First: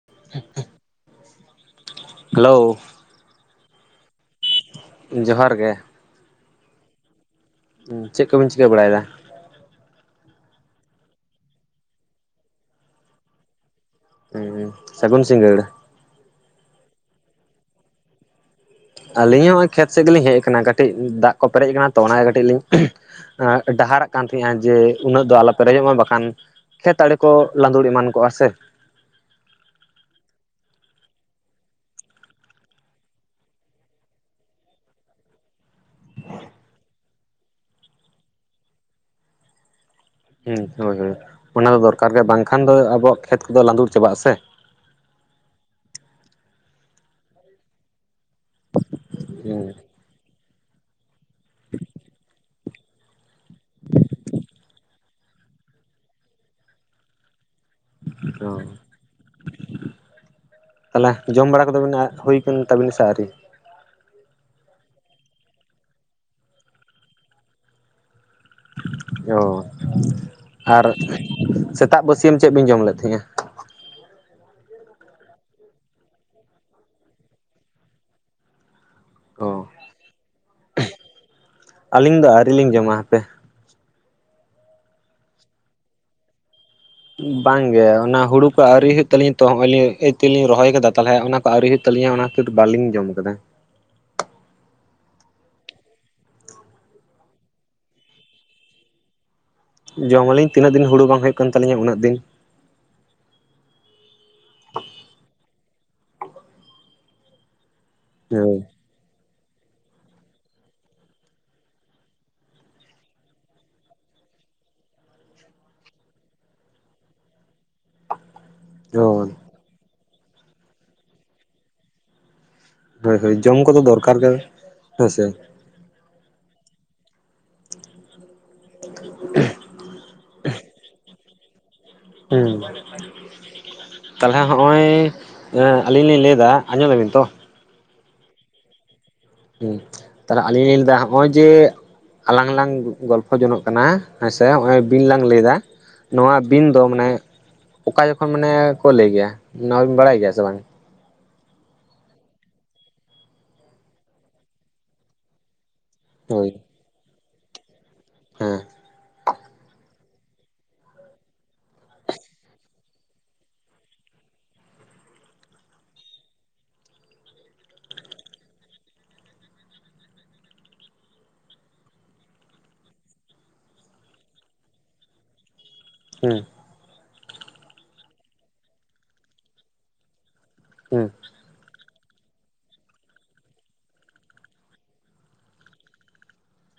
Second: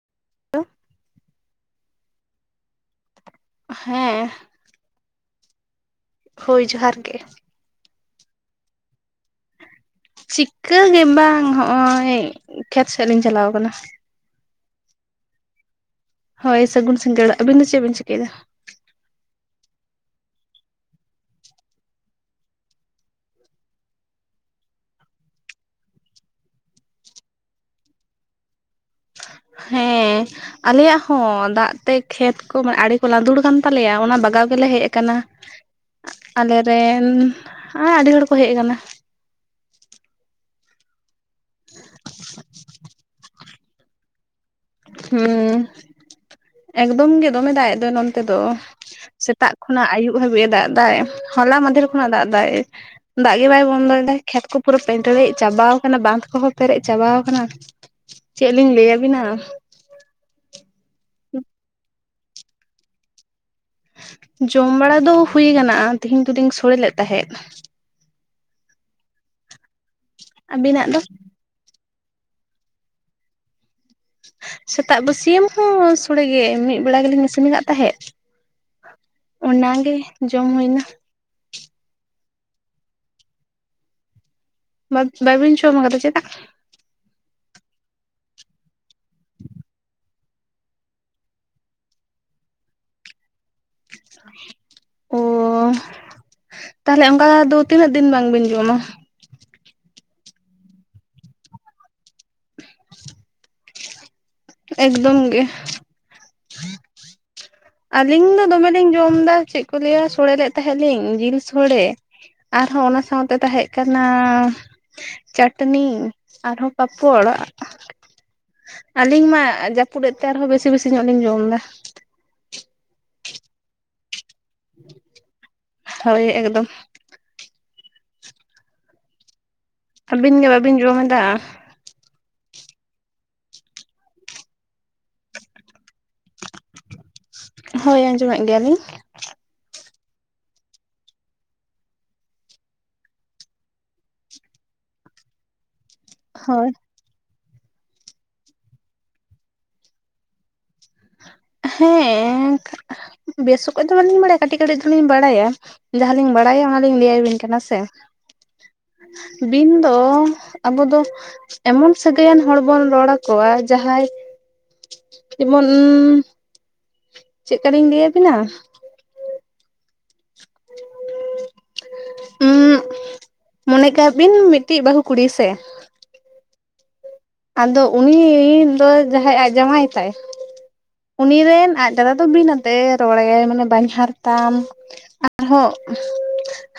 [unintelligible] Hello ᱦᱮᱸ ᱡᱚᱦᱟᱨ ᱜᱮ ᱦᱳᱭ ᱡᱚᱦᱟᱨ ᱜᱮ ᱪᱮᱫ ᱠᱚᱵᱤᱱ ᱪᱤᱠᱟᱹ ᱵᱟᱲᱟᱭᱮᱫᱟ ᱪᱤᱠᱟᱹᱜᱮ ᱵᱟᱝ ᱦᱚᱜᱼᱚᱭ ᱠᱷᱮᱛ ᱥᱮᱫ ᱞᱤᱧ ᱪᱟᱞᱟᱣ ᱟᱠᱟᱱᱟ ᱦᱩᱸ ᱥᱟᱹᱜᱩᱱ ᱥᱤᱜᱟᱲ ᱦᱳᱭ ᱥᱟᱹᱜᱩᱱ ᱥᱤᱸᱜᱟᱲ ᱟᱹᱵᱤᱱ ᱫᱚ ᱪᱮᱫ ᱵᱤᱱ ᱪᱤᱠᱟᱹᱭᱮᱫᱟ ᱟᱹᱞᱤᱧ ᱦᱚᱸ ᱱᱚᱜᱼᱚᱭ ᱠᱷᱮᱛ ᱥᱮᱫ ᱜᱮᱞᱤᱧ ᱦᱮᱡ ᱟᱠᱟᱱᱟ ᱠᱟᱹᱴᱤᱡ ᱫᱟᱜ ᱠᱚ ᱯᱮᱨᱮᱡ ᱟᱠᱟᱱᱟ ᱛᱚ ᱚᱱᱟᱜᱮ ᱠᱟᱹᱴᱤᱡ ᱞᱤᱧ ᱰᱟᱦᱟᱨᱟᱜ ᱠᱟᱱ ᱛᱟᱦᱮ ᱡᱮ ᱩᱱᱟᱹᱜ ᱫᱚ ᱟᱞᱚ ᱯᱮᱨᱮᱡᱚᱜ ᱢᱟ ᱵᱟᱠᱷᱟᱱ ᱠᱷᱮᱛ ᱟᱲᱮ ᱠᱚ ᱞᱟᱸᱫᱩᱲ ᱮᱢᱟᱱ ᱠᱚᱜᱼᱟ ᱥᱮ [inaudible] ᱦᱮᱸ ᱟᱞᱮᱭᱟᱜ ᱦᱚᱸ ᱫᱟᱜ ᱛᱮ ᱠᱷᱮᱛ ᱠᱚ ᱢᱟᱱᱮ ᱟᱹᱲᱤ ᱠᱚ ᱞᱟᱸᱫᱩᱲ ᱟᱠᱟᱱ ᱛᱟᱞᱮᱭᱟ ᱚᱱᱟ ᱵᱟᱜᱟᱣ ᱜᱮᱞᱮ ᱦᱮᱡ ᱟᱠᱟᱱᱟ [inaudible] ᱟᱞᱮᱨᱮᱱ ᱟᱹᱰᱤ ᱦᱚᱲ ᱠᱚ ᱦᱮᱡ ᱠᱟᱱᱟ ᱦᱩᱸ ᱦᱳᱭ ᱦᱳᱭ ᱚᱱᱟ ᱫᱚ ᱫᱚᱨᱠᱟᱨ ᱜᱮ ᱵᱟᱝᱠᱷᱟᱱ ᱫᱚ ᱟᱵᱚᱣᱟᱜ ᱠᱷᱮᱛ ᱠᱚᱫᱚ ᱞᱟᱸᱫᱩᱲ ᱪᱟᱵᱟᱜ ᱟᱥᱮ ᱦᱮᱸ ᱮᱠᱫᱚᱢ ᱜᱮ ᱫᱚᱢᱮ ᱫᱟᱜ ᱮᱫᱚ ᱱᱚᱱᱛᱮ ᱫᱚ ᱥᱮᱛᱟᱜ ᱦᱩᱸ ᱠᱷᱚᱱᱟᱜ ᱟᱹᱭᱩᱵ ᱦᱟᱹᱵᱤᱡᱼᱮ ᱫᱟᱜ ᱮᱫᱟᱭ ᱦᱚᱞᱟ ᱢᱟᱫᱷᱮᱨ ᱠᱷᱚᱱᱟᱜ ᱫᱟᱜ ᱮᱫᱟᱭ᱾ ᱫᱟᱜ ᱜᱮ ᱵᱟᱭ ᱵᱚᱱᱫᱚᱭᱮᱫᱟ ᱠᱷᱮᱛ ᱠᱚ ᱯᱩᱨᱟᱹ ᱯᱮᱨᱮᱡ ᱪᱟᱵᱟᱟᱣ ᱟᱠᱟᱱᱟ ᱵᱟᱸᱫᱷ ᱠᱚᱦᱚᱸ ᱯᱮᱨᱮᱡ ᱪᱟᱵᱟ ᱟᱠᱟᱱᱟ᱾ ᱚ ᱪᱮᱫ ᱞᱤᱧ ᱞᱟᱹᱭ ᱟᱹᱵᱤᱱᱟᱼᱼ ᱛᱟᱦᱚᱞᱮ ᱡᱚᱢ ᱵᱟᱲᱟ ᱠᱚᱫᱚ [unintelligible] ᱦᱩᱭ ᱟᱠᱟᱱ ᱛᱟᱵᱤᱱᱟ ᱥᱮ ᱟᱹᱣᱨᱤ? ᱡᱚᱢ ᱵᱟᱲᱟ ᱫᱚ ᱦᱩᱭ ᱟᱠᱟᱱᱟ ᱛᱮᱦᱮᱧ ᱫᱚᱞᱤᱧ ᱥᱳᱲᱮ ᱞᱮᱫ ᱛᱟᱦᱮᱸᱫ᱾ ᱚ ᱟᱨ ᱟᱹᱵᱤᱱᱟᱜ ᱫᱚ ᱥᱮᱛᱟᱜ ᱵᱟᱹᱥᱭᱟᱹᱢ ᱪᱮᱫ ᱵᱤᱱ ᱡᱚᱢ ᱞᱮᱫ ᱛᱟᱦᱮᱸᱫᱼᱟ᱾ ᱥᱮᱛᱟᱜ ᱵᱟᱹᱥᱭᱟᱢ ᱦᱚᱸ ᱥᱚᱲᱮ ᱜᱮ ᱢᱤᱫ ᱵᱮᱲᱟ ᱜᱮᱞᱤᱧ ᱤᱥᱤᱱ ᱟᱠᱟᱫ ᱛᱟᱦᱮᱸᱫ᱾ ᱚ ᱚᱱᱟᱜᱮ ᱡᱚᱢ ᱦᱩᱭᱱᱟ᱾ ᱟᱹᱞᱤᱧ ᱫᱚ ᱟᱹᱣᱨᱤ ᱞᱤᱧ ᱡᱚᱢᱟ ᱦᱟᱯᱮᱼᱼ ᱰᱟᱰ ᱵᱟᱵᱤᱱ ᱡᱚᱢ ᱟᱠᱟᱫᱟ ᱪᱮᱫᱟᱜ? ᱵᱟᱝᱜᱮ ᱚᱱᱟ ᱦᱩᱲᱩ ᱠᱚ ᱟᱹᱣᱨᱤ ᱦᱩᱭᱩᱜ ᱛᱟᱹᱞᱤᱧᱟ ᱛᱚ ᱱᱚᱜᱚᱭ ᱞᱤᱧ ᱤᱛᱟᱹ ᱞᱤᱧ ᱨᱚᱦᱚᱭ ᱟᱠᱟᱫᱟ ᱛᱟᱦᱚᱞᱮ ᱚᱱᱟᱼᱼ ᱟᱹᱣᱨᱤ ᱦᱩᱭᱩᱜ ᱛᱟᱹᱞᱤᱧᱟ ᱚᱱᱟ ᱠᱷᱟᱹᱛᱤᱨ ᱵᱟᱞᱤᱧ ᱡᱚᱢ ᱟᱠᱟᱫᱟ ᱚ ᱛᱟᱦᱚᱞᱮ ᱚᱱᱠᱟ ᱫᱚ ᱛᱤᱱᱟᱹᱜ ᱫᱤᱱ ᱵᱟᱝ ᱵᱤᱱ ᱡᱚᱢ ᱟ ᱡᱚᱢ ᱟᱞᱤᱧ ᱛᱤᱱᱟᱹᱜ ᱫᱤᱱ ᱦᱩᱲᱩ ᱵᱟᱝ ᱦᱩᱭᱩᱜ ᱠᱟᱱ ᱛᱟᱹᱞᱤᱧᱟ ᱩᱱᱟᱹᱜ ᱫᱤᱱ᱾ [unintelligible] ᱼᱼ ᱮᱠᱫᱚᱢ ᱜᱮ᱾ ᱟᱹᱞᱤᱧ ᱫᱚ ᱦᱳᱭ ᱫᱚᱢᱮᱞᱤᱧ ᱡᱚᱢ ᱮᱫᱟ᱾ ᱪᱮᱫ ᱠᱚ ᱞᱟᱹᱭᱟ ᱥᱚᱲᱮ ᱞᱮᱫ ᱛᱟᱦᱮᱸᱫ ᱞᱤᱧ ᱡᱤᱞ ᱥᱳᱲᱮ᱾ ᱟᱨᱦᱚᱸ ᱚᱱᱟ ᱥᱟᱶᱛᱮ ᱛᱟᱦᱮᱸ ᱠᱟᱱᱟᱼᱼ ᱪᱟᱹᱴᱱᱤ ᱟᱨᱦᱚᱸ ᱯᱟᱯᱚᱲᱼᱼ [unintelligible] ᱟᱞᱤᱧ ᱦᱳᱭ ᱢᱟ ᱡᱟᱹᱯᱩᱫ ᱮᱫ ᱛᱮ ᱟᱨᱦᱚᱸ ᱵᱮᱥᱤ ᱵᱮᱥᱤ ᱧᱚᱜ ᱞᱤᱧ ᱡᱚᱢᱫᱟ᱾ ᱦᱳᱭ ᱦᱳᱭ ᱡᱚᱢ ᱠᱚᱫᱚ ᱫᱚᱨᱠᱟᱨ ᱜᱮ ᱦᱮᱸ ᱥᱮᱼᱼ ᱦᱳᱭ ᱮᱠᱫᱚᱢ᱾ [unintelligible] ᱼᱼ ᱟᱹᱵᱤᱱ ᱜᱮ ᱵᱟᱵᱤᱱ ᱡᱚᱢ ᱮᱫᱟᱼᱼ ᱦᱮᱸ᱾ ᱛᱟᱦᱚᱞᱮ ᱱᱚᱜᱼᱚᱭ ᱟᱹᱞᱤᱧ ᱞᱤᱧ ᱞᱟᱹᱭᱮᱫᱟ ᱟᱸᱡᱚᱢ ᱟᱰᱤᱱ ᱛᱚᱼᱼ ᱦᱳᱭ ᱟᱸᱡᱚᱢᱮᱫ ᱜᱮᱭᱟᱞᱤᱧ᱾ ᱦᱮᱸ᱾ ᱛᱟᱦᱚᱞᱮ ᱟᱹᱞᱤᱧ ᱞᱤᱧ ᱞᱟᱹᱭ ᱞᱮᱫᱟ ᱱᱚᱜᱼᱚᱭ ᱡᱮᱼᱼ ᱟᱞᱟᱝ ᱞᱟᱝ ᱜᱚᱞᱯᱚ ᱡᱚᱝᱟᱜ ᱠᱟᱱᱟ ᱦᱮᱸᱥᱮ ᱱᱚᱜᱚᱭ ᱵᱤᱱ ᱞᱟᱝ ᱞᱟᱹᱭ ᱮᱫᱟᱼᱼ ᱱᱚᱣᱟ ᱵᱤᱱ ᱦᱳᱭ ᱫᱚ ᱢᱟᱱᱮ ᱚᱠᱟ ᱡᱚᱠᱷᱚᱱ ᱢᱟᱱᱮ ᱠᱚ ᱞᱟᱹᱭ ᱜᱮᱭᱟ ᱱᱚᱣᱟ ᱵᱤᱱ ᱵᱟᱲᱟᱭ ᱜᱮᱭᱟ ᱥᱮ ᱵᱟᱝ? ᱦᱮᱸ [unintelligible] ᱵᱮᱥ ᱚᱠᱚᱡ ᱫᱚ ᱵᱟᱞᱤᱧ ᱵᱟᱲᱟᱭᱟ ᱠᱟᱹᱴᱤᱡ ᱠᱟᱹᱴᱤᱡ ᱫᱚᱞᱤᱧ ᱵᱟᱲᱟᱭᱟᱼᱼ ᱡᱟᱦᱟᱸ ᱞᱤᱧ ᱦᱳᱭ ᱵᱟᱲᱟᱭᱟ ᱚᱱᱟᱞᱤᱧ ᱞᱟᱹᱭ ᱟᱵᱤᱱ ᱠᱟᱱᱟ ᱦᱮᱸᱥᱮᱼᱼ ᱦᱮᱸ᱾ ᱵᱤᱱ ᱫᱚ ᱟᱵᱚ ᱫᱚᱼᱼ ᱮᱢᱚᱱ ᱥᱟᱹᱜᱟᱹᱭᱟᱱ ᱦᱚᱲ ᱵᱚᱱ ᱨᱚᱲ ᱟᱠᱚᱣᱟ ᱡᱟᱦᱟᱸᱭᱼᱼ ᱡᱮᱢᱚᱱᱼᱼ ᱪᱮᱫ ᱞᱮᱠᱟ ᱞᱤᱧ ᱞᱟᱹᱭ ᱟᱵᱤᱱᱟᱼᱼ ᱩᱸᱜ ᱢᱚᱱᱮ ᱠᱟᱜ ᱵᱤᱱ ᱢᱤᱫᱴᱟᱝ ᱵᱟᱹᱦᱩ ᱠᱩᱲᱤ ᱦᱮᱸᱥᱮᱼᱼ ᱦᱮᱸ᱾ ᱟᱫᱚ ᱩᱱᱤᱻ ᱫᱚ ᱡᱟᱦᱟᱸᱭ ᱟᱡ ᱡᱟᱶᱟᱭ ᱛᱟᱭ ᱦᱩᱸ ᱩᱱᱤ ᱨᱮᱱ ᱟᱡ ᱼᱼ ᱫᱟᱫᱟ ᱫᱚ ᱵᱤᱱ ᱟᱛᱮᱫ ᱮ ᱨᱚᱲᱟᱭᱟ ᱢᱟᱱᱮ ᱵᱟᱦᱚᱧᱦᱟᱨ ᱛᱟᱢᱼᱼ ᱟᱨᱦᱚᱸ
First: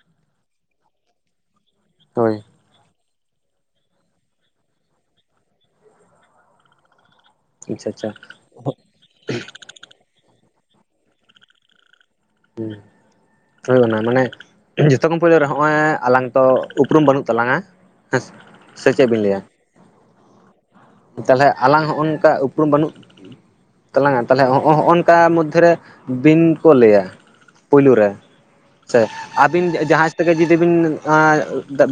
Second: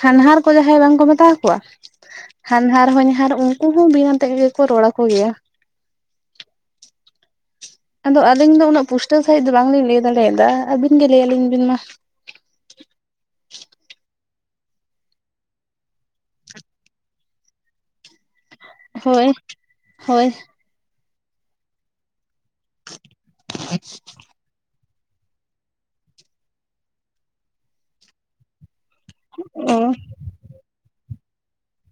ᱦᱟᱱᱦᱟᱨ ᱠᱚ ᱡᱟᱦᱟᱸᱭ ᱵᱟᱝᱠᱚ ᱢᱮᱛᱟ ᱟᱠᱚᱣᱟᱼᱼ ᱦᱳᱭ᱾ ᱦᱟᱱᱦᱟᱨ ᱦᱚᱧᱦᱟᱨ ᱩᱱᱠᱩ ᱦᱚᱸ ᱵᱤᱱ ᱟᱛᱮᱫ ᱜᱮᱠᱚ ᱨᱚᱲ ᱟᱠᱚ ᱜᱮᱭᱟ᱾ ᱟᱪᱪᱷᱟ ᱟᱪᱪᱷᱟ ᱟᱫᱚ ᱟᱹᱞᱤᱧ ᱫᱚ ᱩᱱᱟᱹᱜ ᱯᱩᱥᱴᱟᱹᱣ ᱥᱟᱺᱦᱤᱡ ᱫᱚ ᱵᱟᱝ ᱞᱤᱧ ᱞᱟᱹᱭ ᱫᱟᱲᱮᱭᱟᱫᱟ ᱟᱹᱵᱤᱱ ᱜᱮ ᱞᱟᱹᱭ ᱟᱹᱞᱤᱧ ᱵᱤᱱ ᱢᱟᱼᱼ ᱦᱮᱸ᱾ ᱦᱩᱭ ᱚᱱᱟ ᱢᱟᱱᱮ ᱡᱚᱛᱚ ᱠᱷᱚᱱ ᱯᱳᱭᱞᱳ ᱨᱮ ᱱᱚᱜᱼᱚᱭ ᱟᱞᱟᱝ ᱛᱚ ᱩᱯᱨᱩᱢ ᱵᱟᱹᱱᱩᱜ ᱛᱟᱞᱟᱝᱟᱼᱼ ᱦᱮᱸ ᱥᱮ, ᱥᱮ ᱪᱮᱫ ᱵᱤᱱ ᱦᱳᱭ ᱞᱟᱹᱭᱟᱼᱼ ᱦᱳᱭ᱾ ᱛᱟᱦᱚᱞᱮ ᱟᱞᱟᱝ ᱱᱚᱜᱼᱱᱚᱝᱠᱟ ᱩᱯᱨᱩᱢ ᱵᱟᱹᱱᱩᱜ ᱛᱟᱞᱟᱝᱟ ᱛᱟᱦᱚᱞᱮ ᱱᱚᱜᱚᱭ ᱼᱼ ᱚᱠᱟ ᱢᱚᱫᱽᱫᱷᱮ ᱨᱮ ᱵᱤᱱ ᱠᱚ ᱞᱟᱹᱭᱟ ᱯᱩᱭᱞᱩ ᱨᱮᱼᱼ ᱥᱮ ᱟᱹᱵᱤᱱ ᱚ ᱡᱟᱦᱟᱸᱭᱼᱼ ᱚᱸᱰᱮ ᱜᱮ ᱡᱩᱫᱤ ᱵᱤᱱ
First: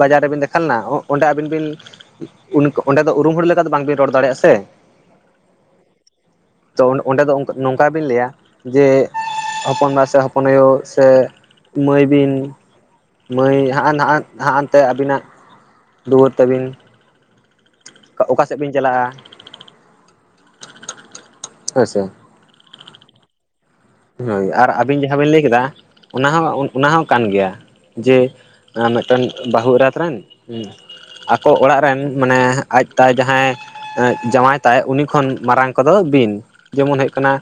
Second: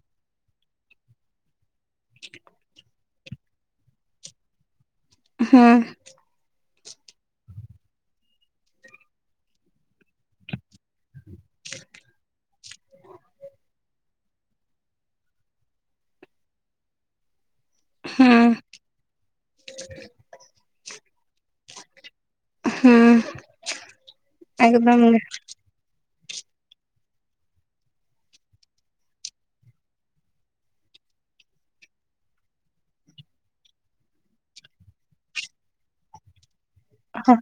ᱵᱟᱡᱟᱨ ᱨᱮ ᱵᱤᱱ ᱫᱮᱠᱷᱟᱣ ᱞᱮᱱᱟ ᱚᱸᱰᱮ ᱟᱵᱤᱱ ᱵᱤᱱ ᱚᱸᱰᱮ ᱟᱫᱚ ᱩᱨᱩᱢ ᱦᱚᱲ ᱞᱮᱠᱟ ᱫᱚ ᱵᱟᱝᱵᱤᱱ ᱨᱚᱲ ᱫᱟᱲᱮᱭᱟᱜᱼᱟ ᱥᱮ ᱦᱩᱸ ᱛᱚ ᱚᱸᱰᱮ ᱫᱚ ᱱᱚᱝᱠᱟ ᱜᱮ ᱵᱤᱱ ᱞᱟᱹᱭᱟ ᱡᱮ ᱦᱚᱯᱚᱱᱵᱟ ᱥᱮ ᱥᱮ ᱦᱚᱯᱚᱱ ᱟᱭᱚ ᱥᱮ ᱢᱟᱹᱭ ᱵᱤᱱ ᱢᱟᱹᱭ ᱦᱟᱜᱼᱟᱜ ᱱᱟᱦᱟᱜ ᱱᱟᱜ ᱟᱱᱛᱮ ᱟᱹᱵᱤᱱᱟᱜ ᱫᱩᱣᱟᱹᱨ ᱛᱟᱵᱤᱱ ᱚᱠᱟ ᱚᱠᱟ ᱦᱮᱸ ᱥᱮᱫ ᱵᱤᱱ ᱪᱟᱞᱟᱜᱼᱟ ᱦᱳᱭ ᱥᱮ ᱦᱩᱸ ᱦᱳᱭ ᱟᱨ ᱟᱹᱵᱤᱱ ᱡᱟᱦᱟᱸ ᱵᱤᱱ ᱞᱟᱹᱭ ᱠᱮᱫᱟ ᱚᱱᱟ ᱦᱚᱸ ᱚᱱᱟ ᱦᱚᱸ ᱠᱟᱱ ᱜᱮᱭᱟ ᱡᱮ ᱢᱤᱫ ᱴᱮᱱ ᱵᱟᱹᱦᱩ ᱮᱨᱟᱛ ᱨᱮᱱ ᱟᱠᱚ ᱚᱲᱟᱜ ᱨᱮᱱ ᱢᱟᱱᱮ ᱟᱡ ᱛᱟᱭ ᱡᱟᱦᱟᱸᱭ ᱡᱟᱶᱟᱭ ᱛᱟᱭ ᱩᱱᱤ ᱠᱷᱚᱱ ᱢᱟᱨᱟᱝ ᱠᱚ ᱫᱚ ᱵᱤᱱ ᱡᱮᱢᱚᱱ ᱦᱩᱭᱩᱜ ᱠᱟᱱᱟ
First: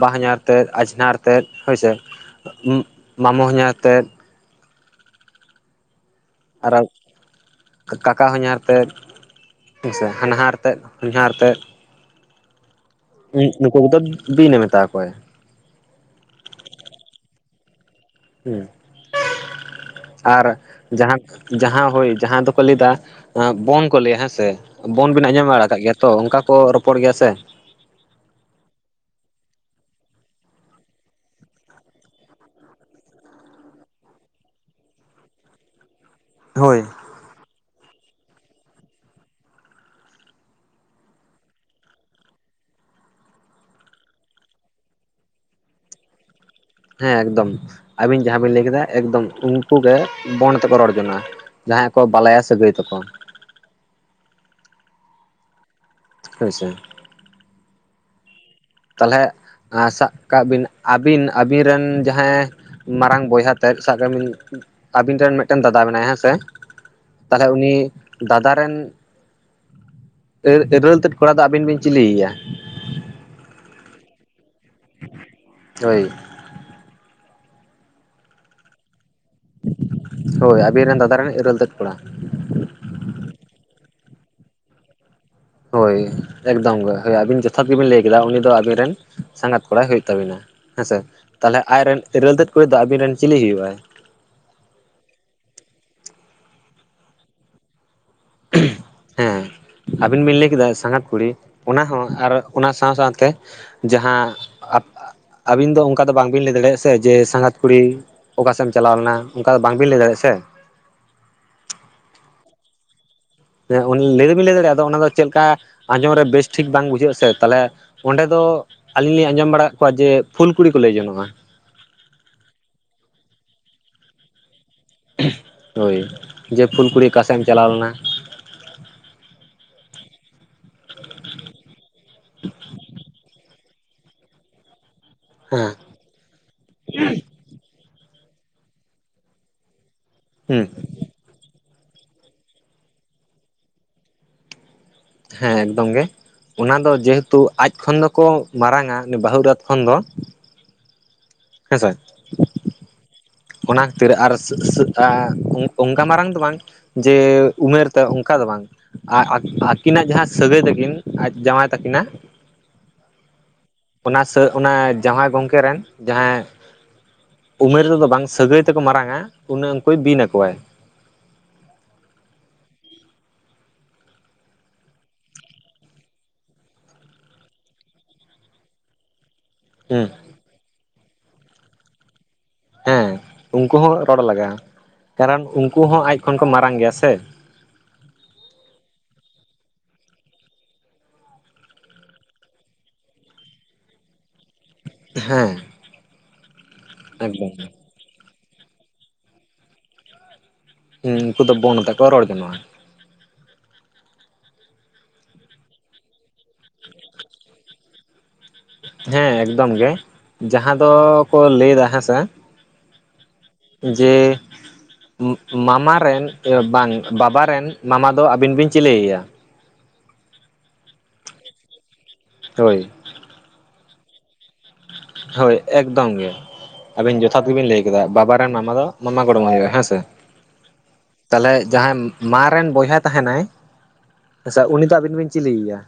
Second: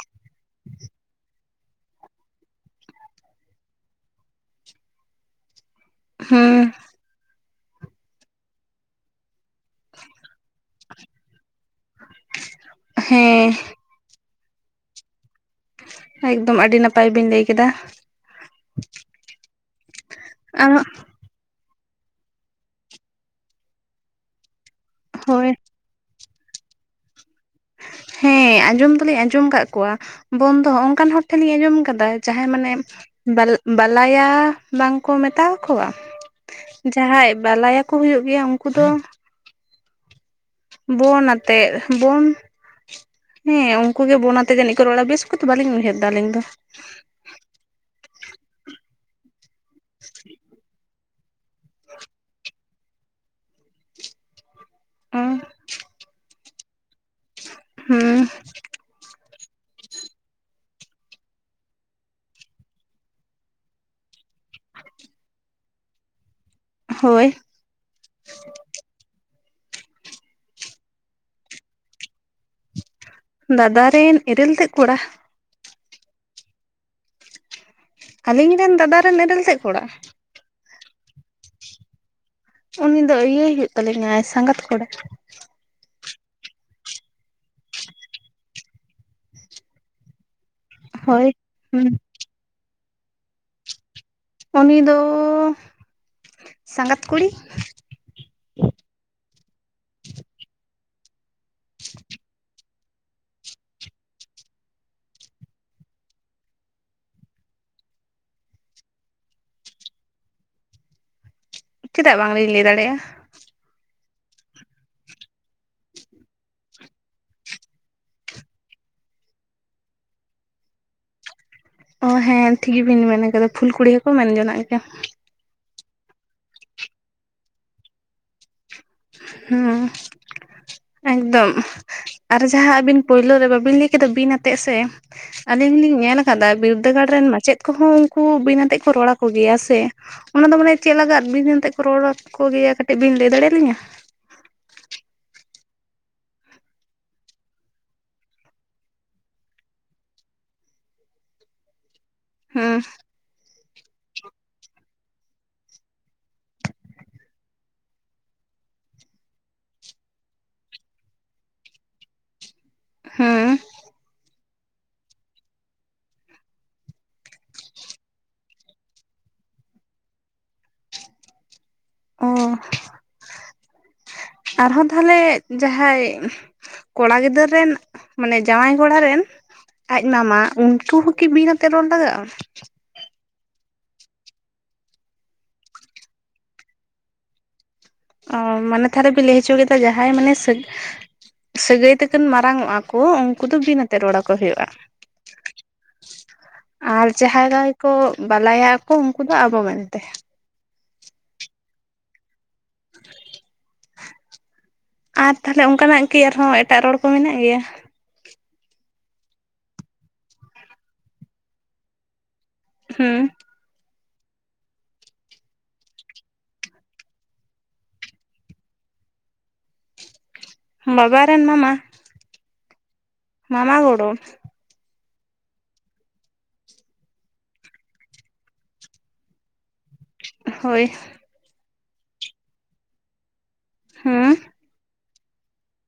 ᱵᱟᱦᱚᱧᱟᱨ ᱛᱮᱫ ᱟᱡᱷᱱᱟᱨ ᱛᱮ ᱮᱫ ᱦᱳᱭᱥᱮ ᱢᱟᱢᱚ ᱦᱚᱧᱦᱟᱨ ᱛᱮᱫ ᱦᱮᱸ [unintelligible] ᱠᱟᱠᱟ ᱦᱚᱧᱦᱟᱨ ᱛᱮᱫ ᱦᱮᱸᱥᱮ ᱦᱟᱱᱦᱟᱨ ᱛᱮᱫ ᱦᱚᱧᱦᱟᱨ ᱛᱮᱫ [unintelligible] ᱦᱩᱸ ᱱᱩᱠᱩ ᱠᱚ ᱫᱚ ᱵᱤᱱ ᱮ ᱢᱮᱛᱟ ᱟᱠᱚᱣᱟ ᱮᱠᱫᱚᱢ ᱟᱹᱰᱤ ᱱᱟᱯᱟᱭ ᱵᱤᱱ ᱞᱟᱹᱭ ᱠᱮᱫᱟ ᱦᱩᱸ ᱟᱨ ᱟᱨᱚ ᱡᱟᱦᱟᱸ ᱡᱟᱦᱟᱸ ᱦᱳᱭ ᱡᱟᱦᱟᱸ ᱫᱚ ᱠᱚ ᱞᱟᱹᱭ ᱮᱫᱟ ᱵᱚᱱ ᱠᱚ ᱞᱟᱹᱭᱟ ᱦᱮᱸᱥᱮ ᱵᱚᱱ ᱵᱤᱱ ᱟᱸᱡᱚᱢ ᱦᱳᱭ ᱵᱟᱲᱟ ᱟᱠᱟᱜ ᱜᱮᱭᱟ ᱛᱚ ᱚᱱᱠᱟ ᱠᱚ ᱨᱚᱯᱚᱲ ᱜᱮᱭᱟ ᱥᱮ ᱦᱮᱸ ᱟᱸᱡᱚᱢ ᱫᱚᱞᱤᱧ ᱟᱸᱡᱚᱢ ᱠᱟ ᱠᱚᱣᱟ ᱵᱚ ᱫᱚ ᱚᱱᱠᱟᱱ ᱦᱚᱲ ᱴᱷᱮᱱ ᱞᱤᱧ ᱟᱸᱡᱚᱢ ᱠᱟᱫᱟ ᱡᱟᱦᱟᱸᱭ ᱢᱟᱱᱮ ᱵᱟᱞᱟᱭᱟ ᱵᱟᱝᱠᱚ ᱢᱮᱛᱟᱣᱟ ᱟᱠᱚᱣᱟ ᱦᱳᱭ ᱡᱟᱦᱟᱸᱭ ᱵᱟᱞᱟᱭᱟ ᱠᱚ ᱦᱩᱭᱩᱜ ᱜᱮᱭᱟ ᱩᱱᱠᱩ ᱫᱚ ᱵᱚᱱ ᱟᱛᱮᱫ ᱵᱚᱱ ᱦᱮᱸ ᱩᱱᱠᱩ ᱜᱮ ᱵᱚᱱ ᱟᱛᱮ ᱡᱟᱹᱱᱤᱡ ᱠᱚ ᱨᱚᱲ-ᱟ ᱵᱮᱥ ᱠᱚ ᱫᱚ ᱵᱟᱹᱞᱤᱧ ᱩᱭᱦᱟᱹᱨ ᱮᱫᱟ ᱟᱹᱞᱤᱧ ᱫᱚ ᱦᱮᱸ ᱮᱠᱫᱚᱢ ᱟᱹᱵᱤᱱ ᱡᱟᱦᱟᱸ ᱵᱤᱱ ᱞᱟᱹᱭ ᱠᱮᱫᱟ ᱮᱠᱫᱚᱢ ᱩᱱᱠᱩ ᱜᱮ ᱵᱚᱱ ᱟᱛᱮ ᱠᱚ ᱨᱚᱲ ᱡᱚᱱᱟ ᱡᱟᱦᱟᱸᱭ ᱠᱚ ᱵᱟᱞᱟᱭᱟ ᱥᱟᱹᱜᱟᱹᱭ ᱛᱟᱠᱚ ᱩᱸ ᱦᱳᱭ ᱥᱮ ᱦᱩᱸ ᱛᱟᱞᱦᱮᱜ ᱥᱟᱵ ᱠᱟᱜ ᱵᱤᱱ ᱟᱹᱵᱤᱱ ᱟᱹᱵᱤᱱ ᱨᱮᱱ ᱡᱟᱦᱟᱸᱭ ᱢᱟᱨᱟᱝ ᱵᱚᱭᱦᱟ ᱛᱮᱫ ᱥᱟᱵ ᱠᱟᱜ ᱵᱤᱱ ᱟᱵᱤᱱ ᱴᱷᱮᱱ ᱢᱤᱫ ᱴᱮᱱ ᱫᱟᱫᱟ ᱢᱮᱱᱟᱭᱟ ᱦᱮᱸ ᱥᱮ ᱦᱳᱭ ᱛᱟᱞᱚᱦᱮ ᱩᱱᱤ ᱫᱟᱫᱟ ᱨᱮᱱ ᱮᱨᱮᱹᱞ ᱛᱮᱫ ᱠᱚᱲᱟ ᱫᱚ ᱟᱹᱵᱤᱱ ᱵᱤᱱ ᱪᱤᱞᱤᱭᱮᱭᱟ ᱫᱟᱫᱟ ᱨᱮᱱ ᱤᱨᱤᱞ ᱛᱮᱫ ᱠᱚᱲᱟ ᱦᱳᱭ ᱟᱞᱤᱧ ᱨᱮᱱ ᱫᱟᱫᱟ ᱨᱮᱱ ᱤᱨᱤᱞ ᱛᱮᱫ ᱠᱚᱲᱟ ᱦᱳᱭ ᱟᱵᱤᱱ ᱨᱮᱱ ᱫᱟᱫᱟ ᱨᱮᱱ ᱤᱨᱮᱞ ᱛᱮᱫ ᱠᱚᱲᱟ ᱩᱱᱤ ᱫᱚ ᱤᱭᱟᱹᱭ ᱦᱩᱭᱩᱜ ᱛᱟᱞᱤᱧᱟᱭ ᱥᱟᱸᱜᱟᱛ ᱠᱚᱲᱟ ᱦᱳᱭ ᱮᱠᱫᱚᱢ ᱜᱮ ᱦᱳᱭ ᱟᱹᱵᱤᱱ ᱡᱚᱛᱷᱟᱛ ᱜᱮ ᱵᱤᱱ ᱞᱟᱹᱭ ᱠᱮᱫᱟ ᱩᱱᱤ ᱫᱚ ᱟᱵᱤᱱ ᱨᱮᱱ ᱥᱟᱸᱜᱟᱛ ᱠᱚᱲᱟᱭ ᱦᱩᱭᱩᱜ ᱛᱟᱵᱤᱱᱟ ᱦᱮᱸᱥᱮ ᱦᱳᱭ ᱛᱟᱞᱚᱦᱮ ᱟᱡ ᱦᱩᱸ ᱨᱮᱱ ᱤᱨᱤᱞ ᱛᱮᱫ ᱠᱩᱲᱤ ᱫᱚ ᱟᱵᱤᱱ ᱨᱮᱱ ᱪᱤᱞᱤ ᱦᱩᱭᱩᱜ ᱟᱭ? ᱩᱱ ᱫᱚ ᱥᱟᱸᱜᱟᱛ ᱠᱩᱲᱤ [unintelligible] ᱦᱮᱸ ᱟᱹᱵᱤᱱ ᱵᱤᱱ ᱞᱟᱹᱭ ᱠᱮᱫᱟ ᱥᱟᱸᱜᱟᱛ ᱠᱩᱲᱤ ᱚᱱᱟᱦᱚᱸ ᱟᱨ ᱚᱱᱟ ᱥᱟᱶ ᱥᱟᱶᱛᱮ ᱡᱟᱦᱟᱸ ᱟᱹᱵᱤᱱ ᱫᱚ ᱚᱱᱠᱟ ᱫᱚ ᱵᱟᱝ ᱵᱤᱱ ᱞᱟᱹᱭ ᱫᱟᱲᱮᱭᱟᱜᱼᱟ ᱥᱮ ᱡᱮ ᱥᱟᱸᱜᱟᱛ ᱠᱩᱲᱤ ᱚᱠᱟ ᱥᱮᱫ ᱮᱢ ᱪᱟᱞᱟᱣ ᱞᱮᱱᱟ ᱚᱱᱠᱟ ᱫᱚ ᱵᱟᱝᱵᱤᱱ ᱞᱟᱹᱭ ᱫᱟᱲᱮᱭᱟᱜᱼᱟ ᱥᱮ ᱪᱮᱫᱟᱜ ᱵᱟᱝᱞᱤᱧ ᱞᱟᱹᱭ ᱫᱟᱲᱮᱭᱟᱜᱼᱟ? ᱦᱮᱸ ᱞᱟᱹᱭ ᱫᱚᱵᱤᱱ ᱞᱟᱹᱭ ᱫᱟᱲᱮᱭᱟᱜᱼᱟ ᱟᱫᱚ ᱚᱱᱟ ᱫᱚ ᱪᱮᱫᱠᱟ ᱟᱸᱡᱚᱢ ᱨᱮ ᱵᱮᱥ ᱴᱷᱤᱠ ᱵᱟᱝ ᱵᱩᱡᱷᱟᱹᱜᱼᱟ ᱥᱮ ᱛᱟᱦᱚᱞᱮ ᱚᱸᱰᱮ ᱫᱚ ᱟᱞᱤᱧ ᱞᱤᱧ ᱟᱸᱡᱚᱢ ᱵᱟᱲᱟ ᱟᱠᱟᱫ ᱠᱚᱣᱟ ᱡᱮ ᱯᱷᱩᱞ ᱠᱩᱲᱤ ᱠᱚ ᱞᱟᱹᱭ ᱡᱚᱱᱚᱜᱼᱟ ᱚ ᱦᱮᱸ ᱴᱷᱤᱠ ᱜᱮᱵᱤᱱ ᱢᱮᱱ ᱟᱠᱟᱫᱟ ᱯᱷᱩᱞ ᱠᱩᱲᱤ ᱦᱚᱸᱠᱚ ᱢᱮᱱ ᱡᱚᱱᱟᱜ ᱜᱮᱭᱟ᱾ ᱦᱳᱭ ᱡᱮ ᱯᱷᱩᱞ ᱠᱩᱲᱤ ᱚᱠᱟᱥᱮᱫ ᱮᱢ ᱪᱟᱞᱟᱣ ᱞᱮᱱᱟ? ᱦᱩᱸ ᱮᱠᱫᱚᱢ ᱟᱨ ᱡᱟᱦᱟᱸ ᱟᱹᱵᱤᱱ ᱯᱳᱭᱞᱳ ᱨᱮ ᱵᱟᱹᱵᱤᱱ ᱞᱟᱹᱭ ᱠᱮᱫᱟ ᱵᱤᱱ ᱟᱛᱮᱜ ᱥᱮ ᱦᱮᱸ ᱟᱞᱤᱧ ᱞᱤᱧ ᱧᱮᱞ ᱟᱠᱟᱫᱟ ᱵᱤᱨᱫᱟᱹᱜᱟᱲ ᱨᱮᱱ ᱢᱟᱪᱮᱫ ᱠᱚᱦᱚᱸ ᱩᱱᱠᱩ ᱵᱤᱱ ᱟᱛᱮᱜ ᱠᱚ ᱨᱚᱲ ᱟᱠᱚ ᱜᱮᱭᱟ ᱥᱮ ᱚᱱᱟ ᱫᱚ ᱦᱩᱸ ᱢᱟᱱᱮ ᱪᱮᱫ ᱞᱟᱜᱟᱫ ᱵᱤ ᱵᱤᱱ ᱟᱛᱮᱫ ᱠᱚ ᱨᱚᱲ ᱟᱠᱚ ᱜᱮᱭᱟ ᱠᱟᱹᱴᱤᱡ ᱵᱤᱱ ᱞᱟᱹᱭ ᱫᱟᱲᱮᱭᱟ ᱞᱤᱧᱟ ᱦᱮᱸ ᱮᱠᱫᱚᱢ ᱜᱮ ᱚᱱᱟ ᱫᱚ ᱡᱮᱦᱮᱛᱩ ᱟᱡ ᱠᱷᱚᱱ ᱫᱚ ᱠᱚ ᱢᱟᱨᱟᱝᱟ ᱩᱱᱤ ᱵᱟᱹᱦᱩ ᱮᱨᱟᱛ ᱠᱷᱚᱱ ᱫᱚ ᱦᱳᱭ ᱥᱮ ᱦᱮᱸ ᱚᱱᱟ ᱠᱷᱟᱹᱛᱤᱨ ᱟᱨ ᱚᱱᱠᱟ ᱢᱟᱨᱟᱝ ᱫᱚ ᱵᱟᱝ ᱡᱮ ᱩᱢᱮᱨ ᱛᱮ ᱚᱱᱠᱟ ᱫᱚ ᱵᱟᱝ ᱟᱨ ᱟᱹᱠᱤᱱᱟᱜ ᱡᱟᱦᱟᱸ ᱥᱟᱹᱜᱟᱹᱭ ᱛᱟᱹᱠᱤᱱ ᱟᱡ ᱡᱟᱶᱟᱭ ᱛᱟᱹᱠᱤᱱᱟᱜ ᱦᱩᱸ ᱚᱱᱟ ᱚᱱᱟ ᱡᱟᱶᱟᱭ ᱜᱚᱝᱠᱮ ᱨᱮᱱ ᱡᱟᱦᱟᱸ ᱩᱢᱮᱨ ᱨᱮᱫᱚ ᱵᱟᱝ ᱥᱟᱹᱜᱟᱹᱭ ᱛᱮᱠᱚ ᱢᱟᱨᱟᱝ ᱟ ᱩᱱ ᱩᱱᱠᱩᱭ ᱵᱤᱱ ᱟᱠᱚᱣᱟᱭ ᱚ ᱟᱨᱦᱚᱸ ᱛᱟᱦᱚᱞᱮ ᱡᱟᱦᱟᱸᱭ ᱠᱚᱲᱟ ᱜᱤᱫᱟᱹᱨ ᱨᱮᱱ ᱢᱟᱱᱮ ᱡᱟᱶᱟᱭ ᱠᱚᱲᱟ ᱨᱮᱱ ᱟᱡ ᱦᱩᱸ ᱢᱟᱢᱟ ᱩᱱᱠᱩ ᱦᱚᱸᱠᱤ ᱵᱤᱱ ᱟᱛᱮᱫ ᱨᱚᱲ ᱞᱟᱜᱟᱜᱼᱟ? ᱦᱮᱸ ᱩᱱᱠᱩ ᱦᱚᱸ ᱨᱚᱲ ᱞᱟᱜᱟᱜᱼᱟ ᱠᱟᱨᱚᱱ ᱩᱱᱠᱩ ᱦᱚᱸ ᱟᱡ ᱠᱷᱚᱱ ᱠᱚ ᱢᱟᱨᱟᱝ ᱜᱮᱭᱟ ᱥᱮ ᱚ ᱢᱟᱱᱮ ᱛᱟᱦᱞᱮ ᱵᱤᱱ ᱞᱟᱹᱭ ᱦᱚᱪᱚ ᱠᱮᱫᱟ ᱡᱟᱦᱟᱸᱭ ᱢᱟᱱᱮ ᱥᱟᱹᱼᱼ ᱥᱟᱹᱜᱟᱹᱭ ᱛᱮᱠᱚ ᱢᱟᱨᱟᱝ ᱚᱜ ᱟᱠᱚ ᱩᱱᱠᱩ ᱫᱚ ᱵᱤᱱ ᱟᱛᱮᱫ ᱨᱚᱲ ᱟᱠᱚ ᱦᱩᱭᱩᱜᱼᱟ ᱦᱮᱸ ᱟᱨ ᱮᱠᱫᱚᱢ ᱡᱟᱦᱟᱸᱭ ᱫᱚ ᱠᱚ ᱵᱟᱞᱟᱭᱟ ᱟᱠᱚ ᱩᱱᱠᱩ ᱫᱚ ᱟᱵᱚ ᱢᱮᱱᱛᱮ ᱦᱮᱸ ᱩᱱᱠᱩ ᱫᱚ ᱵᱚᱱ ᱛᱮ ᱠᱚ ᱨᱚᱲ ᱡᱚᱱᱚᱜᱼᱟ ᱟᱨ ᱛᱟᱦᱞᱮ ᱚᱱᱠᱟᱱᱟᱜ ᱠᱤ ᱟᱨᱦᱚᱸ ᱮᱴᱟᱜ ᱨᱚᱲ ᱠᱚ ᱢᱮᱱᱟᱜ ᱜᱮᱭᱟ? ᱦᱮᱸ ᱮᱠᱫᱚᱢ ᱜᱮ ᱡᱟᱦᱟᱸ ᱫᱚᱠᱚ ᱞᱟᱹᱭ ᱮᱫᱟ ᱦᱮᱸᱥᱮ ᱦᱩᱸ ᱡᱮ ᱢᱟᱢᱟ ᱨᱮᱱ ᱵᱟᱝ ᱵᱟᱵᱟ ᱨᱮᱱ ᱢᱟᱢᱟ ᱫᱚ ᱟᱹᱵᱤᱱ ᱵᱤᱱ ᱪᱤᱞᱤ ᱟᱭᱟ? ᱵᱟᱵᱟ ᱨᱮᱱ ᱢᱟᱢᱟ? ᱦᱳᱭ ᱢᱟᱢᱟ ᱜᱚᱲᱚᱢ ᱦᱳᱭ ᱮᱠᱫᱚᱢ ᱜᱮ ᱟᱵᱤᱱ ᱡᱚᱛᱷᱟᱛ ᱜᱮᱵᱤᱱ ᱞᱟᱹᱭ ᱠᱮᱫᱟ ᱵᱟᱵᱟ ᱨᱮᱱ ᱢᱟᱢᱟ ᱫᱚ ᱢᱟᱢᱟ ᱜᱚᱲᱚᱢ ᱦᱩᱭᱩᱜᱼᱟ ᱦᱮᱸ ᱥᱮ ᱦᱳᱭ ᱛᱟᱦᱚᱞᱮ ᱡᱟᱦᱟᱸᱭ ᱢᱟ ᱨᱮᱱ ᱵᱚᱭᱦᱟ ᱛᱟᱦᱮᱱᱟᱭ ᱟᱪᱪᱷᱟ ᱩᱱᱤ ᱫᱚ ᱟᱵᱤᱱ ᱵᱤᱱ ᱪᱤᱞᱤᱭᱮᱭᱟ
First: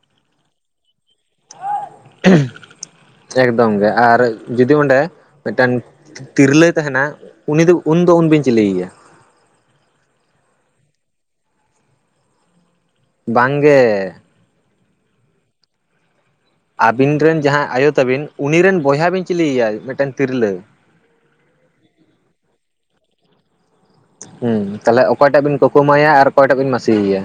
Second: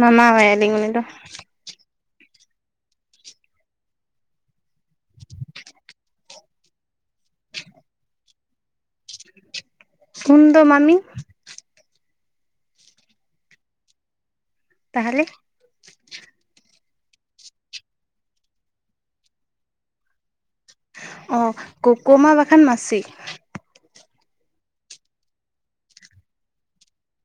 ᱢᱟᱢᱟ ᱟᱭᱟᱞᱤᱧ ᱩᱱᱤ ᱫᱚ ᱮᱠᱫᱚᱢ ᱜᱮ ᱟᱨ ᱡᱩᱫᱤ ᱚᱸᱰᱮ ᱢᱤᱫᱴᱮᱱ ᱛᱤᱨᱞᱟᱹ ᱛᱟᱦᱮᱱᱟ ᱩᱱᱤ ᱫᱚ ᱩᱱᱫᱚ ᱩᱱ ᱵᱤᱱ ᱪᱤᱞᱤᱭ ᱮᱭᱟ ᱩᱱ ᱫᱚ ᱢᱟᱢᱤ ᱵᱟᱝ ᱜᱮ ᱛᱟᱦᱞᱮ ᱟᱹᱵᱤᱱ ᱨᱮᱱ ᱡᱟᱦᱟᱸᱭ ᱟᱭᱚ ᱛᱟᱵᱤᱱ ᱩᱱᱤ ᱨᱮᱱ ᱵᱚᱭᱦᱟ ᱵᱤᱱ ᱪᱤᱞᱤ ᱟᱭᱟ ᱢᱤᱫᱴᱮᱱ ᱛᱤᱨᱞᱟᱹ ᱚ ᱠᱳᱠᱳ ᱢᱟ ᱵᱟᱝᱠᱷᱟᱱ ᱢᱟᱹᱥᱤ ᱦᱮᱸ ᱛᱟᱦᱞᱮ ᱚᱠᱚᱭᱴᱟᱜ ᱵᱤᱱ ᱠᱳᱠᱳ ᱢᱟ ᱥᱭᱟ ᱟᱨ ᱚᱠᱚᱭᱴᱟᱜ ᱵᱤᱱ ᱢᱟᱹᱥᱤ ᱟᱭᱟ?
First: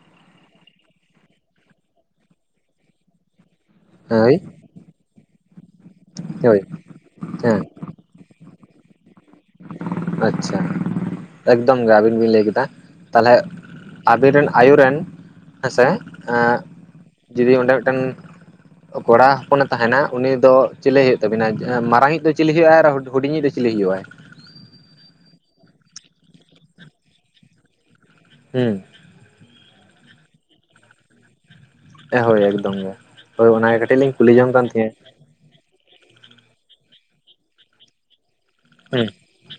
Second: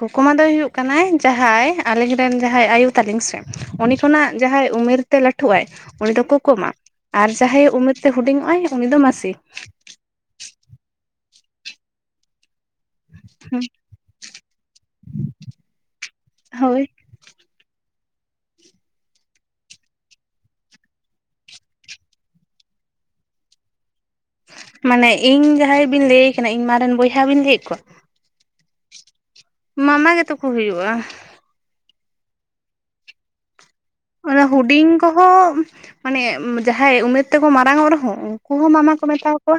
ᱠᱳᱠᱳᱢᱟ ᱫᱚᱭ ᱦᱩᱭᱩᱜ ᱠᱟᱱᱟᱭ ᱡᱟᱦᱟᱸᱭ ᱟᱹᱞᱤᱧ ᱨᱮᱱ ᱡᱟᱦᱟᱸᱭ ᱟᱭᱳ ᱛᱟᱞᱤᱧ ᱥᱮ ᱩᱱᱤ ᱠᱷᱚᱱᱟᱜ ᱦᱳᱭ ᱡᱟᱦᱟᱸᱭ- ᱩᱢᱮᱨ ᱛᱮ ᱞᱟᱹᱴᱷᱩᱜᱼᱟᱭ ᱩᱱᱤ ᱫᱚ ᱦᱳᱭ ᱠᱳᱠᱳᱢᱟ ᱟᱨ ᱦᱮᱸ ᱡᱟᱦᱟᱸᱭ ᱩᱢᱮᱨ- ᱛᱮ ᱦᱩᱰᱤᱧᱚᱜᱼ ᱟᱭ ᱩᱱᱤ ᱫᱚ ᱢᱟᱹᱥᱤ᱾ ᱟᱪᱪᱷᱟ, ᱮᱠᱫᱚᱢ ᱜᱮ ᱟᱹᱵᱤᱱ ᱵᱤᱱ ᱞᱟᱹᱭ ᱠᱮᱫᱟ᱾ ᱛᱟᱦᱞᱮ, ᱟᱵᱤᱱ ᱨᱮᱱ ᱟᱭᱩ ᱨᱮᱱ ᱦᱮᱸᱥᱮ ᱮᱸ᱾ ᱦᱳᱭ ᱡᱩᱫᱤ ᱚᱸᱰᱮ ᱢᱤᱫᱴᱮᱱ- ᱠᱚᱲᱟ ᱦᱚᱯᱚᱱᱮ ᱛᱟᱦᱮᱱᱟ ᱩᱱᱤ ᱫᱚ ᱪᱤᱞᱤ ᱦᱩᱭᱩᱜ ᱛᱟᱵᱤᱱᱟ? ᱢᱟᱨᱟᱝ-ᱤᱡ ᱫᱚ ᱪᱤᱞᱤ ᱦᱩᱭᱩᱜᱼᱟ ᱟᱨ ᱦᱩᱰᱤᱧᱤᱡ ᱫᱚ- ᱪᱤᱞᱤ ᱦᱩᱭᱩᱜᱼᱟᱭ? ᱢᱟᱱᱮ ᱤᱧ ᱡᱟᱦᱟᱸᱭ ᱵᱤᱱ ᱞᱟᱹᱭᱮ ᱠᱟᱱᱟ, ᱤᱧ ᱢᱟ ᱨᱮᱱ ᱵᱚᱭᱦᱟ ᱵᱤᱱ ᱞᱟᱹᱭᱮᱫ ᱠᱚᱣᱟ? ᱦᱮᱸ᱾ ᱢᱟᱢᱟ ᱜᱮᱛᱚ ᱠᱚ ᱦᱩᱭᱩᱜᱼᱟ ᱦᱳᱭ ᱮᱠᱫᱚᱢ ᱜᱮ ᱦᱳᱭ ᱚᱱᱟ ᱜᱮ ᱠᱟᱹᱴᱤᱡ ᱞᱤᱧ ᱠᱩᱞᱤ ᱚᱱᱟ ᱡᱚᱝ ᱠᱟᱱ ᱦᱩᱰᱤᱧ ᱛᱟᱦᱮᱸᱫ ᱠᱚᱦᱚᱸ ᱢᱟᱱᱮ ᱡᱟᱦᱟᱸᱭ ᱩᱢᱮᱨ ᱛᱮᱠᱚ ᱢᱟᱨᱟᱝᱚᱜ ᱨᱮᱦᱚᱸ ᱩᱱᱠᱩ ᱦᱚᱸ ᱢᱟᱢᱟ ᱠᱚ ᱦᱩᱸ ᱢᱮᱛᱟᱣ ᱠᱚᱣᱟ᱾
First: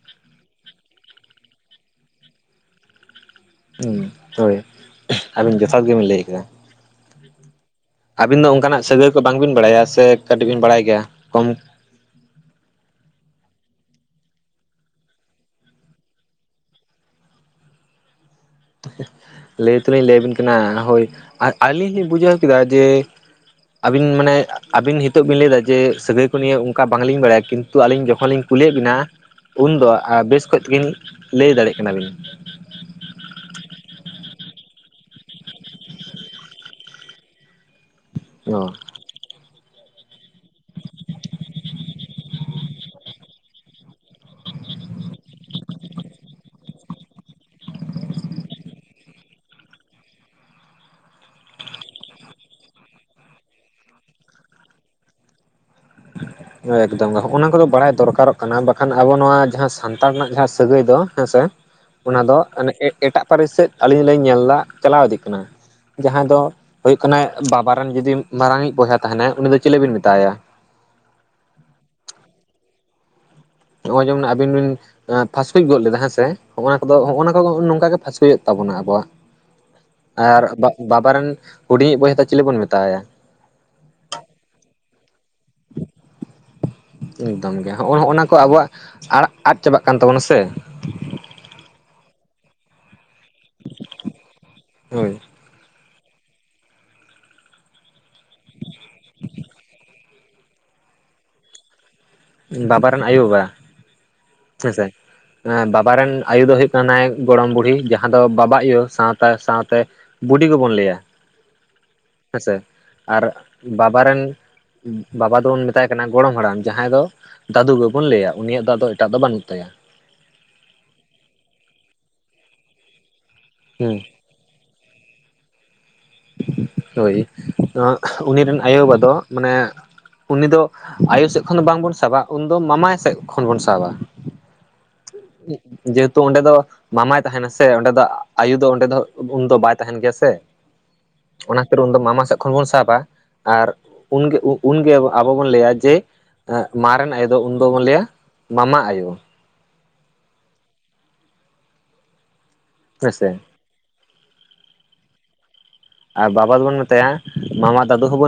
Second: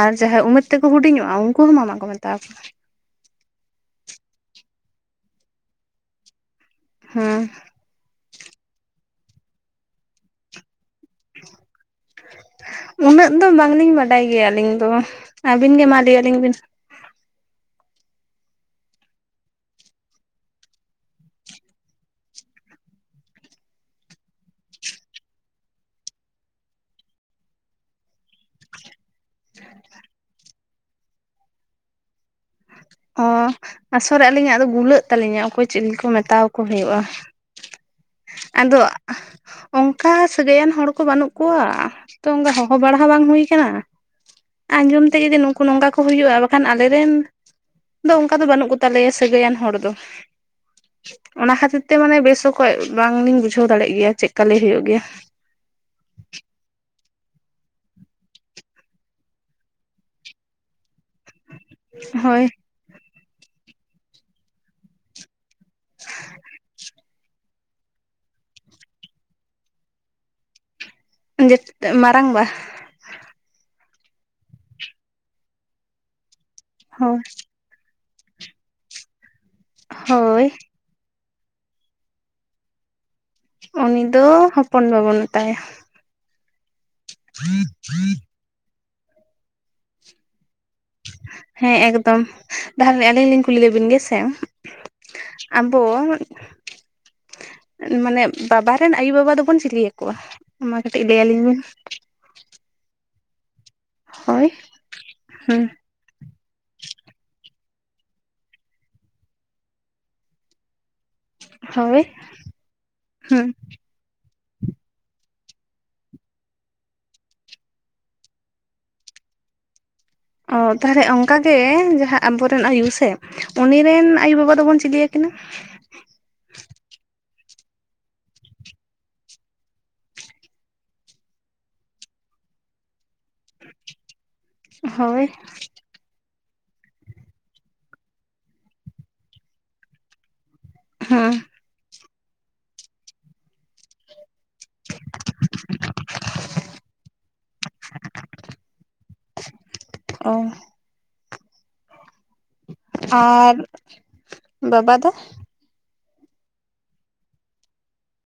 ᱟᱨ ᱡᱟᱦᱟᱸᱭ ᱩᱢᱮᱨ ᱛᱮᱠᱚ ᱦᱩᱰᱤᱧᱚᱜᱼᱟ ᱩᱱᱠᱩ ᱦᱚᱸ ᱢᱟᱢᱟ ᱠᱚ ᱢᱮᱛᱟ ᱟᱠᱚᱣᱟ᱾ ᱦᱩᱸ, ᱦᱳᱭ ᱟᱹᱵᱤᱱ ᱡᱚᱛᱷᱟᱛ ᱜᱮᱵᱤᱱ ᱞᱟᱹᱭ ᱠᱮᱫᱟ᱾ ᱦᱮᱸ᱾ ᱟᱹᱵᱤᱱ ᱫᱚ ᱚᱱᱠᱟᱱᱟᱜ ᱥᱟᱹᱜᱟᱹᱭ ᱠᱚ ᱵᱟᱝᱵᱤᱱ ᱵᱟᱲᱟᱭᱟ, ᱥᱮ ᱠᱟᱹᱴᱤᱡ ᱵᱤᱱ ᱵᱟᱲᱟᱭ ᱜᱮᱭᱟ ᱠᱚᱢ- ᱩᱱᱟᱹᱜ ᱫᱚ ᱵᱟᱝᱞᱤᱧ ᱵᱟᱰᱟᱭ ᱜᱮᱭᱟ ᱟᱹᱞᱤᱧ ᱫᱚ᱾ ᱟᱹᱵᱤᱱ ᱜᱮ ᱢᱟ ᱞᱮᱭᱟᱞᱤᱧᱵᱤᱱ᱾ ᱞᱮᱭ ᱛᱚᱞᱤᱧ ᱞᱮᱭᱟᱵᱤᱱ ᱠᱟᱱᱟ ᱦᱳᱭ ᱟᱨ ᱟᱹᱞᱤᱧ ᱞᱤᱧ ᱵᱩᱡᱷᱟᱹᱣ ᱠᱮᱫᱟ ᱡᱮ- ᱟᱹᱵᱤᱱ ᱢᱟᱱᱮ- ᱟᱹᱵᱤᱱ ᱦᱤᱛᱳᱜ ᱵᱤᱱ ᱞᱟᱹᱭ ᱮᱫᱟ ᱡᱮ ᱥᱟᱹᱜᱟᱹᱭ ᱠᱚ ᱱᱤᱭᱮ ᱚᱱᱠᱟ ᱵᱟᱝᱞᱤᱧ ᱵᱟᱲᱟᱭᱟ, ᱠᱤᱱᱛᱩ ᱟᱹᱞᱤᱧ ᱡᱚᱠᱷᱚᱱ ᱞᱤᱧ ᱠᱩᱞᱤᱭᱮᱫ ᱵᱤᱱᱟ᱾ ᱩᱱᱫᱚ ᱟ ᱵᱮᱥ ᱠᱚᱡ ᱛᱤᱜᱤ ᱞᱟᱹᱭ ᱫᱟᱲᱮ ᱟᱜ ᱠᱟᱱᱟᱵᱤᱱ᱾ ᱚ ᱟᱥᱚᱞᱮ ᱟᱹᱞᱤᱧᱟᱜ ᱫᱚ ᱜᱩᱞᱟᱹᱜ ᱛᱟᱹᱞᱤᱧᱟ, ᱚᱠᱚᱭ ᱪᱮᱫ ᱞᱮᱠᱚ ᱢᱮᱛᱟᱣᱟᱠᱚ ᱦᱩᱭᱩᱜᱼᱟ᱾ [inaudible] ᱟᱫᱚ ᱚᱝᱠᱟ- ᱥᱟᱹᱜᱟᱹᱭᱟᱱ ᱦᱚᱲ ᱠᱚ ᱵᱟᱹᱱᱩᱜ ᱠᱚᱣᱟ᱾ ᱛᱚ ᱚᱱᱠᱟ ᱦᱚᱦᱚ ᱵᱟᱲᱟ ᱦᱚ ᱵᱟᱝ ᱦᱩᱭ ᱟᱠᱟᱱᱟ᱾ ᱟᱸᱡᱚᱢ ᱛᱮ ᱡᱩᱫᱤ ᱱᱩᱠᱩ ᱱᱚᱝᱠᱟ ᱠᱚ ᱦᱩᱭᱩᱜᱼᱟ ᱵᱟᱠᱷᱟᱱ ᱟᱞᱮᱨᱮᱱ᱾ ᱟᱫᱚ ᱚᱱᱠᱟ ᱫᱚ ᱵᱟᱹᱱᱩᱜ ᱠᱚ ᱛᱟᱞᱮᱭᱟ ᱥᱟᱹᱜᱟᱹᱭᱟᱱ ᱦᱚᱲ ᱫᱚ᱾ ᱚᱱᱟ ᱠᱷᱟᱹᱛᱤᱨ ᱛᱮ ᱢᱟᱱᱮ ᱵᱮᱥ ᱚᱠᱚᱡ ᱵᱟᱝᱞᱤᱧ ᱵᱩᱡᱷᱟᱹᱣ ᱫᱟᱲᱮᱜ ᱜᱮᱭᱟ ᱪᱮᱫᱠᱟ ᱞᱟᱹᱭ ᱦᱩᱭᱩᱜ ᱜᱮᱭᱟ᱾ [inaudible] ᱮᱠᱫᱚᱢ ᱜᱮ ᱱᱚᱸᱜ-ᱚ ᱱᱚᱣᱟ ᱠᱚᱫᱚ ᱵᱟᱲᱟᱭ ᱫᱚᱨᱠᱟᱨᱚᱜ ᱠᱟᱱᱟ, ᱵᱟᱠᱷᱟᱱ ᱟᱵᱚ ᱱᱚᱣᱟ ᱡᱟᱦᱟᱸ ᱥᱟᱱᱛᱟᱲ ᱨᱮᱱᱟᱜ ᱡᱟᱦᱟᱸ ᱥᱟᱹᱜᱟᱹᱭ ᱫᱚ ᱦᱮᱸᱥᱮ᱾ ᱚᱱᱟ ᱫᱚ ᱦᱳᱭ ᱚᱱᱮ ᱮᱜ-ᱮᱴᱟᱜ ᱯᱟᱹᱨᱤᱥ ᱥᱮᱫ ᱟᱹᱞᱤᱧ ᱞᱤᱧ ᱧᱮᱞ ᱫᱟ ᱪᱟᱞᱟᱣ ᱤᱫᱤᱜ ᱠᱟᱱᱟ᱾ ᱡᱟᱦᱟᱸᱭ ᱫᱚ ᱦᱩᱭᱩᱜ ᱠᱟᱱᱟᱭ ᱵᱟᱵᱟ ᱨᱮᱱ ᱡᱩᱫᱤ ᱢᱟᱨᱟᱝᱤᱡ ᱵᱚᱭᱦᱟ ᱛᱟᱦᱮᱱᱟᱭ ᱩᱱᱤ ᱫᱚ ᱪᱤᱞᱤ ᱵᱤᱱ ᱢᱮᱛᱟᱭᱟ? [unintelligible] ᱢᱟᱨᱟᱝ ᱵᱟ᱾ ᱱᱚᱜᱼᱚᱭ ᱡᱮᱢᱚᱱ ᱟᱵᱤᱱ ᱵᱤᱱ ᱯᱷᱟᱥᱠᱡ ᱜᱚᱫ ᱞᱮᱫᱟ ᱦᱮᱸ ᱥᱮ ᱦᱚᱸᱜ-ᱱᱟ ᱠᱚᱫᱚ ᱦᱳᱭ ᱦᱚᱸᱜᱼᱱᱟ ᱠᱚ-ᱠᱚ ᱱᱚᱝᱠᱟᱜᱮ ᱯᱷᱟᱥᱠᱩᱡᱚᱜ᱾ ᱛᱟᱵᱚᱱᱟ ᱟᱵᱚᱣᱟᱜ᱾ ᱟᱨ ᱦᱳᱭ ᱵᱟ-ᱵᱟᱵᱟᱨᱮᱱ ᱦᱩᱰᱤᱧᱤᱡ ᱵᱚᱭᱦᱟ ᱫᱚ ᱪᱤᱞᱤ ᱵᱚᱱ ᱢᱮᱛᱟᱣᱟᱭᱟ? ᱩᱱᱤ ᱫᱚ ᱦᱚᱯᱚᱱ ᱵᱟ ᱵᱚᱱ ᱢᱮᱛᱟᱭᱟ᱾ ᱮᱠᱫᱚᱢ ᱜᱮ ᱱᱚᱸᱜᱼᱚ ᱱᱚᱸᱜ-ᱱᱟ ᱠᱚ ᱟᱵᱚᱣᱟᱜ ᱟᱲᱟᱜ ᱟᱫ ᱪᱟᱵᱟᱜ ᱠᱟᱱ ᱛᱟᱵᱚᱱᱟ ᱥᱮ᱾ ᱦᱮᱸ ᱮᱠᱫᱚᱢ, ᱛᱟᱦᱟᱠᱮ ᱟᱹᱞᱤᱧ ᱞᱤᱧ ᱠᱩᱞᱤ ᱞᱮᱵᱤᱱ ᱜᱮ ᱥᱮ᱾ ᱦᱳᱭ ᱟᱵᱚ, ᱢᱟᱱᱮ ᱵᱟᱵᱟ ᱨᱮᱱ ᱟᱭᱩᱵᱟᱵᱟ ᱫᱚᱵᱚᱱ ᱪᱤᱞᱤ ᱟᱠᱚᱣᱟ? ᱢᱟ ᱠᱟᱹᱴᱤᱡ ᱞᱟᱹᱭ ᱟᱹᱞᱤᱧ ᱵᱤᱱ᱾ ᱵᱟᱵᱟ ᱨᱮᱱ ᱟᱭᱳ ᱵᱟᱵᱟ ᱦᱳᱭ ᱦᱮᱸᱥᱮ ᱦᱩᱸ ᱵᱟᱵ- ᱵᱟᱨᱮᱱ ᱟᱭᱳ ᱫᱚᱭ ᱦᱩᱭᱩᱜ ᱠᱟᱱᱟᱭ ᱜᱚᱲᱚᱢ ᱵᱩᱲᱦᱤ ᱡᱟᱦᱟᱸ ᱫᱚ ᱵᱟᱵᱟ ᱟᱭᱳ ᱥᱟᱶᱛᱟ ᱥᱟᱶᱛᱮ- ᱵᱩᱰᱤᱜᱚ ᱵᱚᱱ ᱞᱟᱹᱭᱟ᱾ ᱦᱳᱭ ᱦᱮᱸᱥᱮ ᱟᱨ ᱦᱩᱸ ᱵᱟᱵ- ᱵᱟᱵᱟᱟᱨ ᱨᱮᱱ ᱵᱟᱵᱟ ᱫᱚᱵᱚᱱ ᱢᱮᱛᱟᱭ ᱠᱟᱱᱟ ᱜᱚᱲᱚᱢ ᱦᱟᱲᱟᱢ ᱡᱟᱦᱟᱸᱭ ᱫᱚ᱾ ᱫᱟᱹᱫᱩ ᱜᱮᱵᱚᱱ ᱞᱟᱹᱭᱟ ᱩᱱᱤᱭᱟᱜ ᱫᱚ ᱟᱫᱚ ᱮᱴᱟᱜ ᱫᱚ ᱵᱟᱹᱱᱩᱜ ᱛᱟᱭᱟ᱾ ᱚ ᱛᱟᱦᱚᱞᱮ ᱚᱱᱠᱟ ᱜᱮ ᱡᱟᱦᱟᱸ ᱟᱵᱚᱨᱮᱱ ᱟᱭᱩ ᱥᱮ ᱩᱱᱤ ᱦᱩᱸ ᱨᱮᱱ ᱟᱭᱳᱼᱵᱟᱵᱟ ᱫᱚᱵᱚᱱ ᱪᱤᱞᱤᱭᱟ᱾ ᱤᱱᱟᱹ᱾ ᱦᱳᱭ ᱩᱱᱤ ᱨᱮᱱ ᱟᱭᱳᱵᱟᱵᱟ ᱫᱚ ᱢᱟᱱᱮ ᱩᱱᱤ ᱫᱚ ᱟᱭᱩ ᱥᱮᱫ ᱠᱷᱚᱱ ᱫᱚ ᱵᱟᱝ ᱵᱚᱱ ᱥᱟᱵᱟ ᱩᱱᱫᱚ ᱢᱟᱢᱟᱭ ᱥᱮᱫ ᱠᱷᱚᱱ ᱵᱚᱱ ᱥᱟᱵᱟ ᱦᱳᱭ ᱡᱮᱦᱮᱛᱩ ᱚᱸᱰᱮ ᱫᱚ ᱢᱟᱢᱟᱭ ᱛᱟᱦᱮᱱᱟ ᱥᱮ ᱚᱸᱰᱮ ᱫᱚ ᱟᱭᱩ ᱫᱚ ᱚᱸᱰᱮ ᱫᱚ ᱩᱱ ᱫᱚ ᱵᱟᱭ ᱛᱟᱦᱮᱱ ᱜᱮᱭᱟ ᱥᱮ ᱦᱮᱸ ᱚᱱᱟ ᱠᱷᱟᱹᱛᱤᱨ ᱩᱱᱫᱚ ᱢᱟᱢᱟ ᱥᱮᱫ ᱠᱷᱚᱱ ᱵᱚᱱ ᱥᱟᱵᱟ ᱟᱨᱜᱮ ᱩᱱᱜᱮ ᱟᱵᱚ ᱵᱚᱱ ᱞᱟᱹᱭᱟ ᱡᱮ ᱢᱟ ᱨᱮᱱ ᱟᱭᱳ ᱫᱚ ᱩᱱ ᱫᱚ ᱵᱚᱱ ᱞᱟᱹᱭᱟ ᱢᱟᱢᱟ ᱟᱭᱳ ᱚ ᱦᱮᱸᱥᱮ ᱟᱨ ᱵᱟᱵᱟ ᱫᱚ ᱟᱨ ᱵᱟᱵᱟ ᱫᱚᱵᱚᱱ ᱢᱮᱛᱟᱭᱟ ᱢᱟᱢᱟ ᱫᱟᱫᱩ ᱦᱚᱸᱵᱚᱱ